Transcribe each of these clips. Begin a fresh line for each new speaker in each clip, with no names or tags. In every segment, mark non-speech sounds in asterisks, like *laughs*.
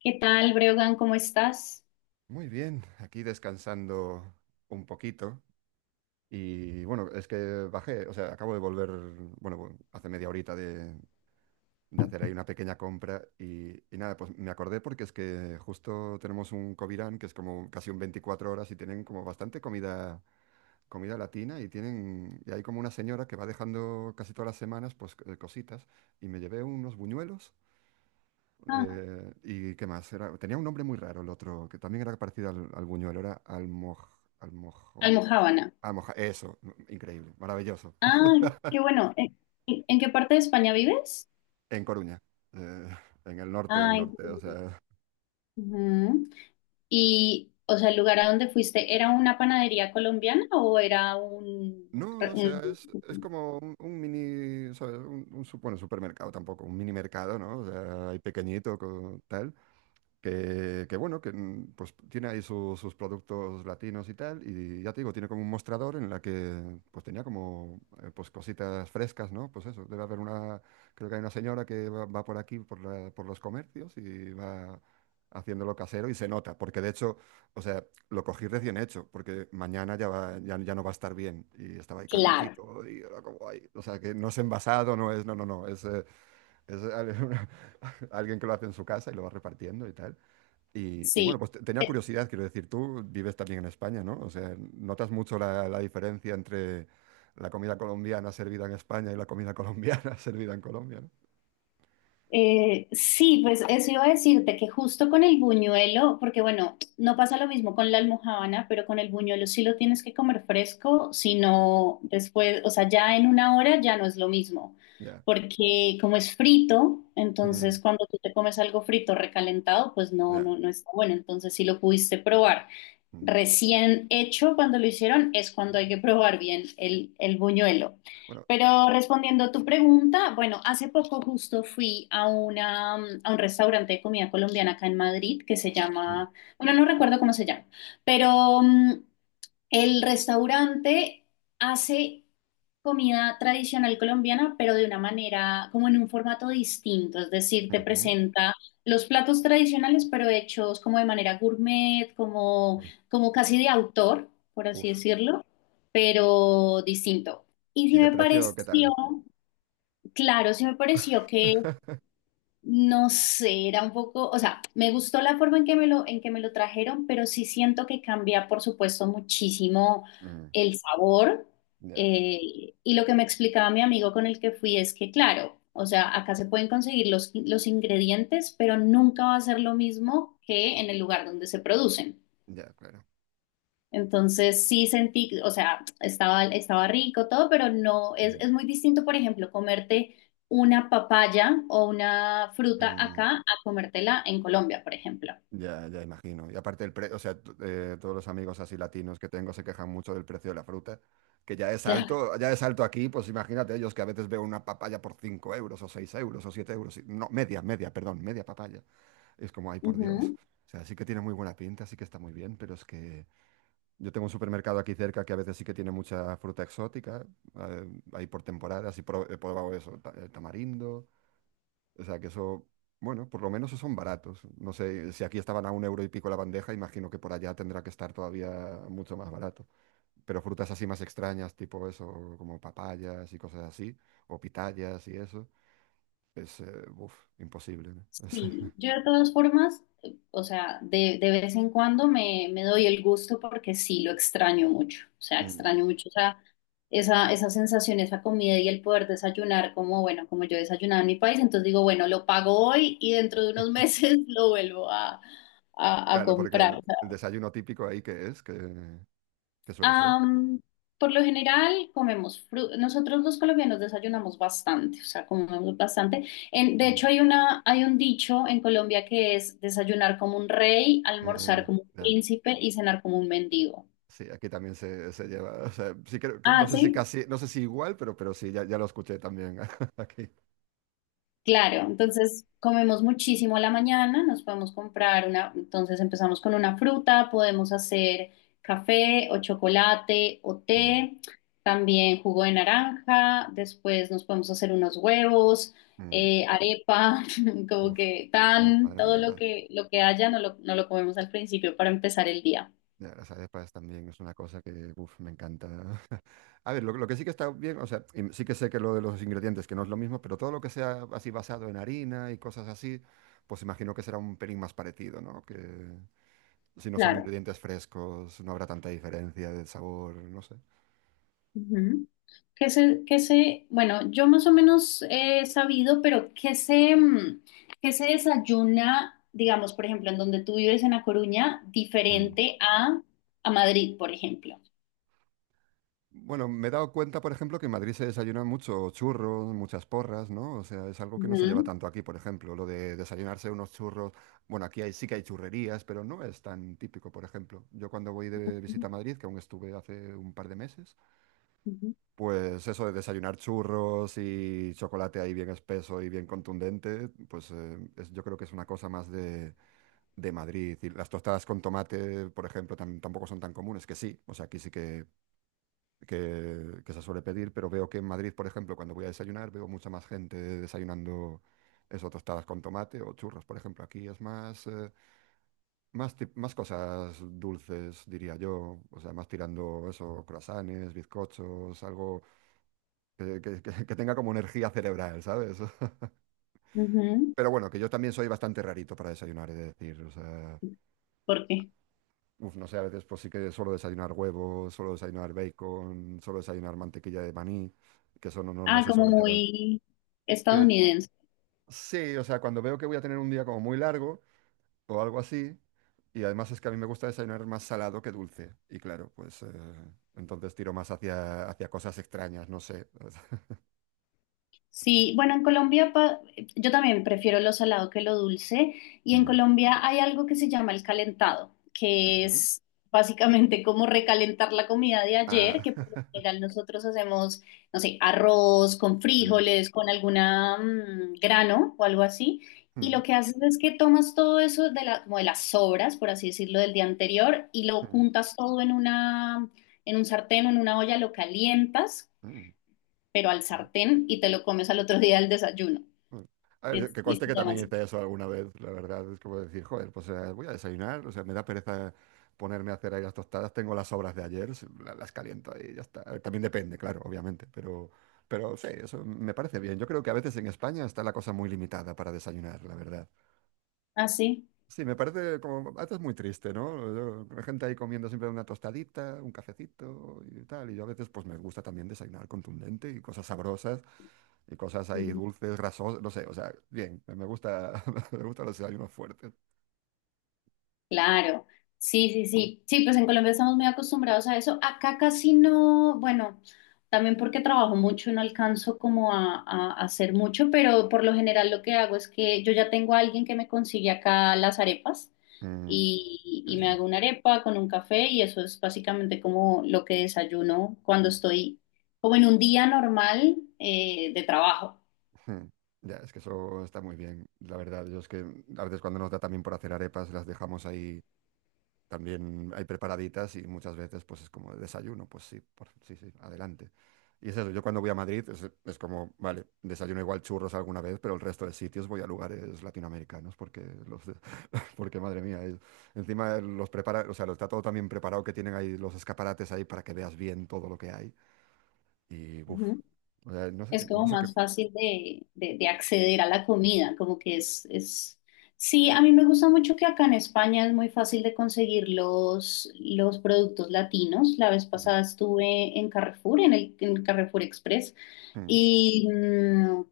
¿Qué tal, Breogán? ¿Cómo estás?
Muy bien, aquí descansando un poquito. Y bueno, es que bajé, o sea, acabo de volver, bueno, hace media horita de hacer ahí una pequeña compra y nada, pues me acordé porque es que justo tenemos un Covirán que es como casi un 24 horas y tienen como bastante comida, comida latina y tienen, y hay como una señora que va dejando casi todas las semanas, pues cositas y me llevé unos buñuelos.
Ah,
¿Y qué más? Tenía un nombre muy raro el otro, que también era parecido al Buñuel. Era Almoj, Almojo,
almojábana.
Almoja, eso, no, increíble, maravilloso.
Ah, qué bueno. ¿En qué parte de España vives?
En Coruña, eh, en el norte del
Ah, en
norte, o
Colombia.
sea...
Ujú. Y, o sea, el lugar a donde fuiste, ¿era una panadería colombiana o era un...
No, o sea, es
Un-
como un mini, ¿sabes? Un bueno, supermercado tampoco, un mini mercado, ¿no? O sea, ahí pequeñito, con, tal. Que bueno, que pues tiene ahí sus productos latinos y tal, y ya te digo, tiene como un mostrador en la que pues tenía como pues cositas frescas, ¿no? Pues eso, debe haber una, creo que hay una señora que va, va por aquí, por por los comercios y va haciéndolo casero y se nota, porque de hecho, o sea, lo cogí recién hecho, porque mañana ya no va a estar bien y estaba ahí
Claro,
calentito y era como ahí, o sea, que no es envasado, no es, no, no, no, es *laughs* alguien que lo hace en su casa y lo va repartiendo y tal. Y bueno,
sí.
pues tenía
Eh,
curiosidad, quiero decir, tú vives también en España, ¿no? O sea, ¿notas mucho la, la diferencia entre la comida colombiana servida en España y la comida colombiana *laughs* servida en Colombia, ¿no?
Sí, pues eso iba a decirte que justo con el buñuelo, porque bueno, no pasa lo mismo con la almojábana, pero con el buñuelo sí lo tienes que comer fresco,
Mm.
sino después, o sea, ya en una hora ya no es lo mismo,
Ya.
porque como es frito,
Mm,
entonces cuando tú te comes algo frito recalentado, pues no,
ya.
no, no está bueno, entonces sí lo pudiste probar
Mm,
recién hecho. Cuando lo hicieron, es cuando hay
sí.
que probar bien el buñuelo.
Bueno,
Pero respondiendo a tu pregunta, bueno, hace poco justo fui a, una, a un restaurante de comida colombiana acá en Madrid que se
mm,
llama, bueno, no recuerdo cómo se llama, pero el restaurante hace comida tradicional colombiana, pero de una manera, como en un formato distinto, es decir, te
ujú.
presenta los platos tradicionales, pero hechos como de manera gourmet, como,
Uy,
como casi de autor, por así
uf.
decirlo, pero distinto. Y
¿Y
sí
de
me
precio qué
pareció,
tal?
claro, sí me pareció que
*laughs*
no sé, era un poco, o sea, me gustó la forma en que me lo, en que me lo trajeron, pero sí siento que cambia, por supuesto, muchísimo
Mm,
el sabor.
ya,
Eh, y lo que me explicaba mi amigo con el que fui es que, claro, o sea, acá se pueden conseguir los ingredientes, pero nunca va a ser lo mismo que en el lugar donde se producen.
ya, claro.
Entonces sí sentí, o sea, estaba, estaba rico todo, pero no,
Mm.
es muy distinto, por ejemplo, comerte una papaya o una fruta
Mm,
acá a comértela en Colombia, por ejemplo.
ya, ya imagino. Y aparte el precio, o sea, todos los amigos así latinos que tengo se quejan mucho del precio de la fruta, que
Claro.
ya es alto aquí, pues imagínate ellos que a veces veo una papaya por 5 € o 6 € o 7 euros. No, perdón, media papaya. Es como, ay, por Dios. O sea, sí que tiene muy buena pinta, sí que está muy bien, pero es que yo tengo un supermercado aquí cerca que a veces sí que tiene mucha fruta exótica, eh, ahí por temporadas y he probado eso, el tamarindo. O sea que eso, bueno, por lo menos esos son baratos. No sé, si aquí estaban a un euro y pico la bandeja, imagino que por allá tendrá que estar todavía mucho más barato. Pero frutas así más extrañas, tipo eso, como papayas y cosas así, o pitayas y eso, es, uf, imposible, ¿no? *laughs*
Sí, yo de todas formas, o sea, de vez en cuando me doy el gusto porque sí lo extraño mucho, o sea,
Es, mm.
extraño mucho, o sea, esa sensación, esa comida y el poder desayunar como, bueno, como yo desayunaba en mi país, entonces digo, bueno, lo pago hoy y dentro de unos meses *laughs* lo vuelvo a
Claro, porque el
comprar.
el desayuno típico ahí que es, que suele ser.
Am, por lo general comemos fruta. Nosotros los colombianos desayunamos bastante, o sea, comemos bastante. En- de hecho,
Mm.
hay una, hay un dicho en Colombia que es desayunar como un rey, almorzar
Mm,
como un
ya.
príncipe y cenar como un mendigo.
Sí, aquí también se lleva. O sea, sí creo que no
Ah,
sé si
sí.
casi, no sé si igual, pero sí, ya lo escuché también *laughs* aquí.
Claro, entonces comemos muchísimo a la mañana, nos podemos comprar una, entonces empezamos con una fruta, podemos hacer café o chocolate o
Mm,
té, también jugo de naranja, después nos podemos hacer unos huevos,
mm.
arepa, *laughs* como
Uf,
que
ay,
tan,
madre
todo
mía,
lo que haya, no lo, no lo comemos al principio para empezar el día.
las arepas también es una cosa que, uf, me encanta. *laughs* A ver, lo que sí que está bien, o sea, y sí que sé que lo de los ingredientes, que no es lo mismo, pero todo lo que sea así basado en harina y cosas así, pues imagino que será un pelín más parecido, ¿no? Que si no son
Claro.
ingredientes frescos, no habrá tanta diferencia de sabor, no sé.
Ujú. Que se, bueno, yo más o menos he sabido, pero que se, que se desayuna, digamos, por ejemplo, en donde tú vives en La Coruña,
Mm.
diferente a Madrid, por ejemplo.
Bueno, me he dado cuenta, por ejemplo, que en Madrid se desayunan mucho churros, muchas porras, ¿no? O sea, es algo que no se lleva
Ujú,
tanto aquí, por ejemplo, lo de desayunarse unos churros. Bueno, aquí hay, sí que hay churrerías, pero no es tan típico, por ejemplo. Yo cuando voy de visita a Madrid, que aún estuve hace un par de meses,
ujú,
pues eso de desayunar churros y chocolate ahí bien espeso y bien contundente, pues yo creo que es una cosa más de Madrid. Y las tostadas con tomate, por ejemplo, tampoco son tan comunes, que sí, o sea, aquí sí que que se suele pedir, pero veo que en Madrid, por ejemplo, cuando voy a desayunar, veo mucha más gente desayunando eso, tostadas con tomate o churros, por ejemplo. Aquí es más cosas dulces, diría yo, o sea, más tirando eso, croissants, bizcochos, algo que tenga como energía cerebral, ¿sabes? *laughs* Pero bueno, que yo también soy bastante rarito para desayunar, he de decir, o sea...
ujú. ¿Por qué?
Uf, no sé, a veces pues sí que suelo desayunar huevos, suelo desayunar bacon, suelo desayunar mantequilla de maní, que eso no
Ah,
se
como
suele llevar.
muy
Sí.
estadounidense.
Sí, o sea, cuando veo que voy a tener un día como muy largo o algo así, y además es que a mí me gusta desayunar más salado que dulce, y claro, pues entonces tiro más hacia cosas extrañas, no sé. *laughs*
Sí, bueno, en Colombia pa- yo también prefiero lo salado que lo dulce y en
Mm,
Colombia hay algo que se llama el calentado, que
ujú.
es básicamente como recalentar la comida de ayer,
Ah,
que por lo
*laughs*
general nosotros hacemos, no sé, arroz con
sí.
frijoles, con alguna grano o algo así, y
Mm,
lo que haces es que tomas todo eso de la, como de las sobras, por así decirlo, del día anterior y lo
mm,
juntas todo en una, en un sartén o en una olla, lo calientas
mm.
pero al
Mm.
sartén y te lo comes al otro día al desayuno.
Mm. A
Y,
ver,
es-
que
y
conste
se
que
llama
también
así.
hice eso alguna vez, la verdad, es como decir, joder, pues voy a desayunar, o sea, me da pereza ponerme a hacer ahí las tostadas, tengo las sobras de ayer, las caliento ahí y ya está. A ver, también depende, claro, obviamente, pero sí, eso me parece bien. Yo creo que a veces en España está la cosa muy limitada para desayunar, la verdad.
Ah, sí.
Sí, me parece como, esto es muy triste, ¿no? La gente ahí comiendo siempre una tostadita, un cafecito y tal, y yo a veces pues me gusta también desayunar contundente y cosas sabrosas y cosas ahí
Ujú.
dulces, grasosas, no sé, o sea, bien, me gusta, *laughs* me gustan los desayunos fuertes.
Claro. Sí, pues en Colombia estamos muy acostumbrados a eso. Acá casi no, bueno, también porque trabajo mucho y no alcanzo como a hacer mucho, pero por lo general lo que hago es que yo ya tengo a alguien que me consigue acá las arepas
Mm, qué
y me
bien.
hago una arepa con un café y eso es básicamente como lo que desayuno cuando estoy como en un día normal de trabajo.
Mm. Ya, es que eso está muy bien, la verdad. Yo es que a veces cuando nos da también por hacer arepas, las dejamos ahí. También hay preparaditas y muchas veces pues es como de desayuno, pues sí, sí, sí, adelante. Y es eso, yo cuando voy a Madrid es como, vale, desayuno igual churros alguna vez, pero el resto de sitios voy a lugares latinoamericanos porque, *laughs* porque madre mía, encima los prepara, o sea, lo está todo también preparado que tienen ahí los escaparates ahí para que veas bien todo lo que hay. Y, uff,
Ujú.
no sé,
Es
no
como
sé qué...
más fácil de acceder a la comida, como que es... Sí, a mí me gusta mucho que acá en España es muy fácil de conseguir los productos latinos. La vez
Mm,
pasada estuve en Carrefour, en el, en Carrefour Express,
mm.
y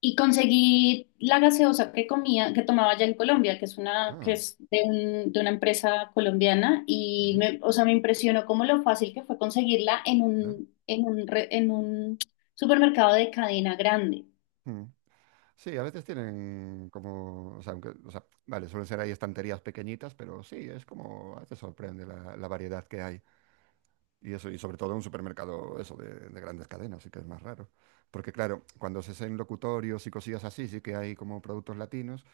y conseguí la gaseosa que comía, que tomaba allá en Colombia, que es una, que
Ah,
es de un- de una empresa colombiana, y
mm,
me, o sea, me impresionó cómo lo fácil que fue conseguirla en un, re- en un supermercado de cadena grande.
¿no? Sí, a veces tienen como, o sea, aunque, o sea, vale, suelen ser ahí estanterías pequeñitas, pero sí, es como, a veces sorprende la variedad que hay. Y eso, y sobre todo en un supermercado, eso, de grandes cadenas, sí que es más raro. Porque claro, cuando se hacen locutorios y cosillas así, sí que hay como productos latinos,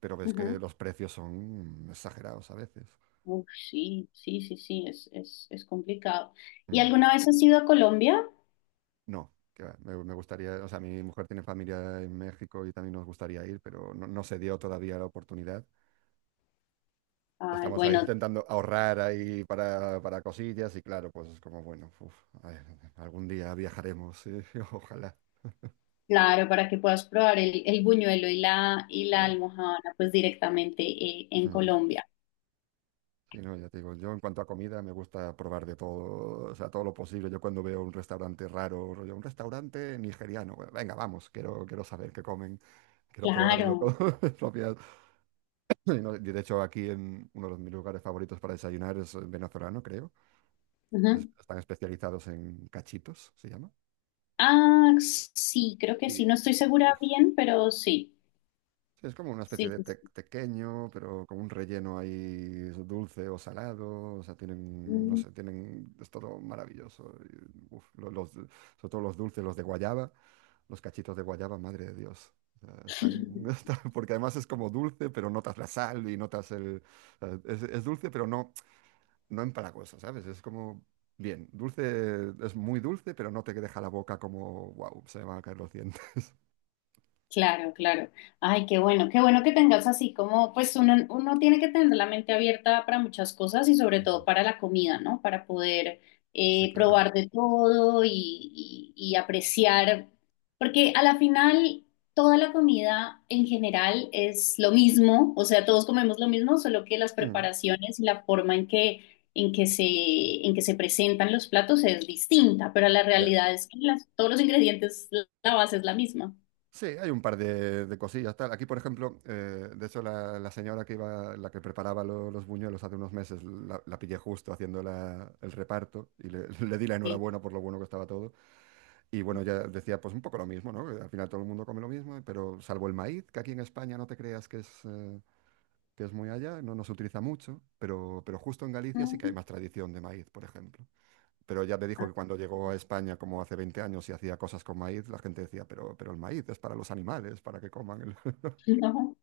pero ves que
Ujú.
los precios son exagerados a veces.
Uf, sí, es complicado. ¿Y
Mm.
alguna vez has ido a Colombia?
No, que va, me gustaría, o sea, mi mujer tiene familia en México y también nos gustaría ir, pero no, no se dio todavía la oportunidad.
Ay,
Estamos ahí
bueno,
intentando ahorrar ahí para cosillas y claro, pues es como, bueno, uf, a ver, algún día viajaremos, sí, *laughs* ojalá.
claro, para que puedas probar el buñuelo y la
Ya.
almojábana, pues directamente en
Mm.
Colombia.
Sí, no, ya te digo, yo en cuanto a comida me, gusta probar de todo, o sea, todo lo posible. Yo cuando veo un restaurante raro, rollo, un restaurante nigeriano, bueno, venga, vamos, quiero, quiero saber qué comen, quiero probarlo con
Claro.
*laughs* mis propias. Y no, y de hecho, aquí en uno de mis lugares favoritos para desayunar es venezolano, creo. Que es-
Ujú.
están especializados en cachitos, se llama.
Ah, sí, creo que sí. No
Y,
estoy segura
uf,
bien, pero sí.
sí, es como una especie
Sí,
de
sí, sí.
tequeño, pero con un relleno ahí dulce o salado. O sea, tienen, no
Mm.
sé, tienen, es todo maravilloso. Y, uf, sobre todo los dulces, los de guayaba, los cachitos de guayaba, madre de Dios. O sea, están, *laughs*
*laughs*
están- porque además es como dulce, pero notas la sal y notas el... o sea, es dulce, pero no, no empalagosa, ¿sabes? Es como, bien, dulce, es muy dulce, pero no te deja la boca como, wow, se me van a caer los dientes. *laughs*
Claro, claro. Ay, qué bueno que tengas así como, pues uno, uno tiene que tener la mente abierta para muchas cosas y sobre todo para la comida, ¿no? Para poder
Sí, claro.
probar de todo y, y apreciar, porque a la final toda la comida en general es lo mismo, o sea, todos comemos lo mismo, solo que las
Mm,
preparaciones y la forma en que se presentan los platos es distinta, pero la
ya.
realidad es que las- todos los ingredientes, la base es la misma.
Sí, hay un par de cosillas, tal. Aquí, por ejemplo, de hecho, la señora que iba, la que preparaba los buñuelos hace unos meses, la pillé justo haciendo el reparto y le, *laughs* le di la
Sí.
enhorabuena por lo bueno que estaba todo. Y bueno, ya decía, pues un poco lo mismo, ¿no? Que al final todo el mundo come lo mismo, pero salvo el maíz, que aquí en España no te creas que es muy allá, no, no se utiliza mucho, pero justo en Galicia sí que hay
Mm.
más tradición de maíz, por ejemplo. Pero ya te dijo
Ah,
que cuando llegó a España, como hace 20 años, y hacía cosas con maíz, la gente decía, pero el maíz es para los animales, para que coman. El-". *laughs*
no.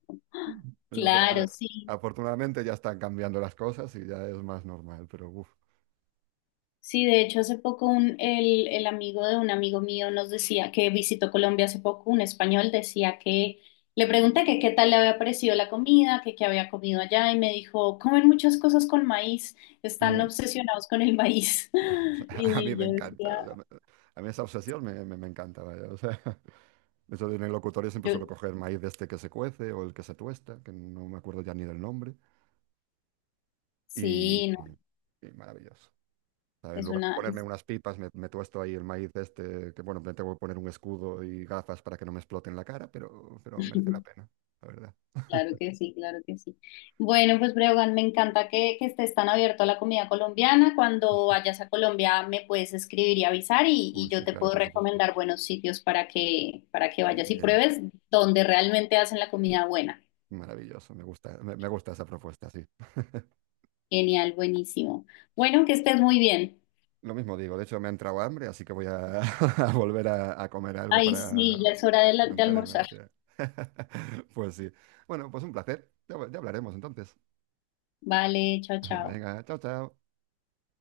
Pero,
Claro, sí.
afortunadamente ya están cambiando las cosas y ya es más normal, pero uf.
Sí, de hecho, hace poco un, el amigo de un amigo mío nos decía que visitó Colombia hace poco, un español decía que le pregunté que qué tal le había parecido la comida, que qué había comido allá y me dijo, comen muchas cosas con maíz, están
Mm.
obsesionados con el maíz.
*laughs* O
*laughs*
sea, a mí
Y
me
yo decía,
encanta, o sea, a mí esa obsesión me encanta, vaya, o sea, *laughs* eso de en el locutorio siempre
yo,
suelo coger maíz de este que se cuece o el que se tuesta, que no me acuerdo ya ni del nombre, y,
sí, no,
y maravilloso. En
es
lugar de
una...
ponerme unas pipas, me tuesto ahí el maíz este, que bueno, me tengo que poner un escudo y gafas para que no me exploten la cara, pero merece la
*laughs*
pena, la verdad.
Claro que sí, claro que sí. Bueno, pues Breogán, me encanta que estés tan abierto a la comida colombiana. Cuando vayas a Colombia me puedes escribir y avisar y
Uy,
yo
sí,
te
claro,
puedo
por supuesto.
recomendar buenos sitios para que
Bien,
vayas y
bien,
pruebes donde realmente hacen la comida buena.
maravilloso, me gusta, me gusta esa propuesta, sí. *laughs*
Genial, buenísimo. Bueno, que estés muy bien.
Lo mismo digo, de hecho me ha entrado hambre, así que voy a, *laughs* a volver a comer algo
Ay,
para
sí, ya es hora de la- de
mantenerme a la
almorzar.
pie. *laughs* Pues sí. Bueno, pues un placer. Ya hablaremos entonces.
Vale, chao,
*laughs*
chao.
Venga, chao, chao.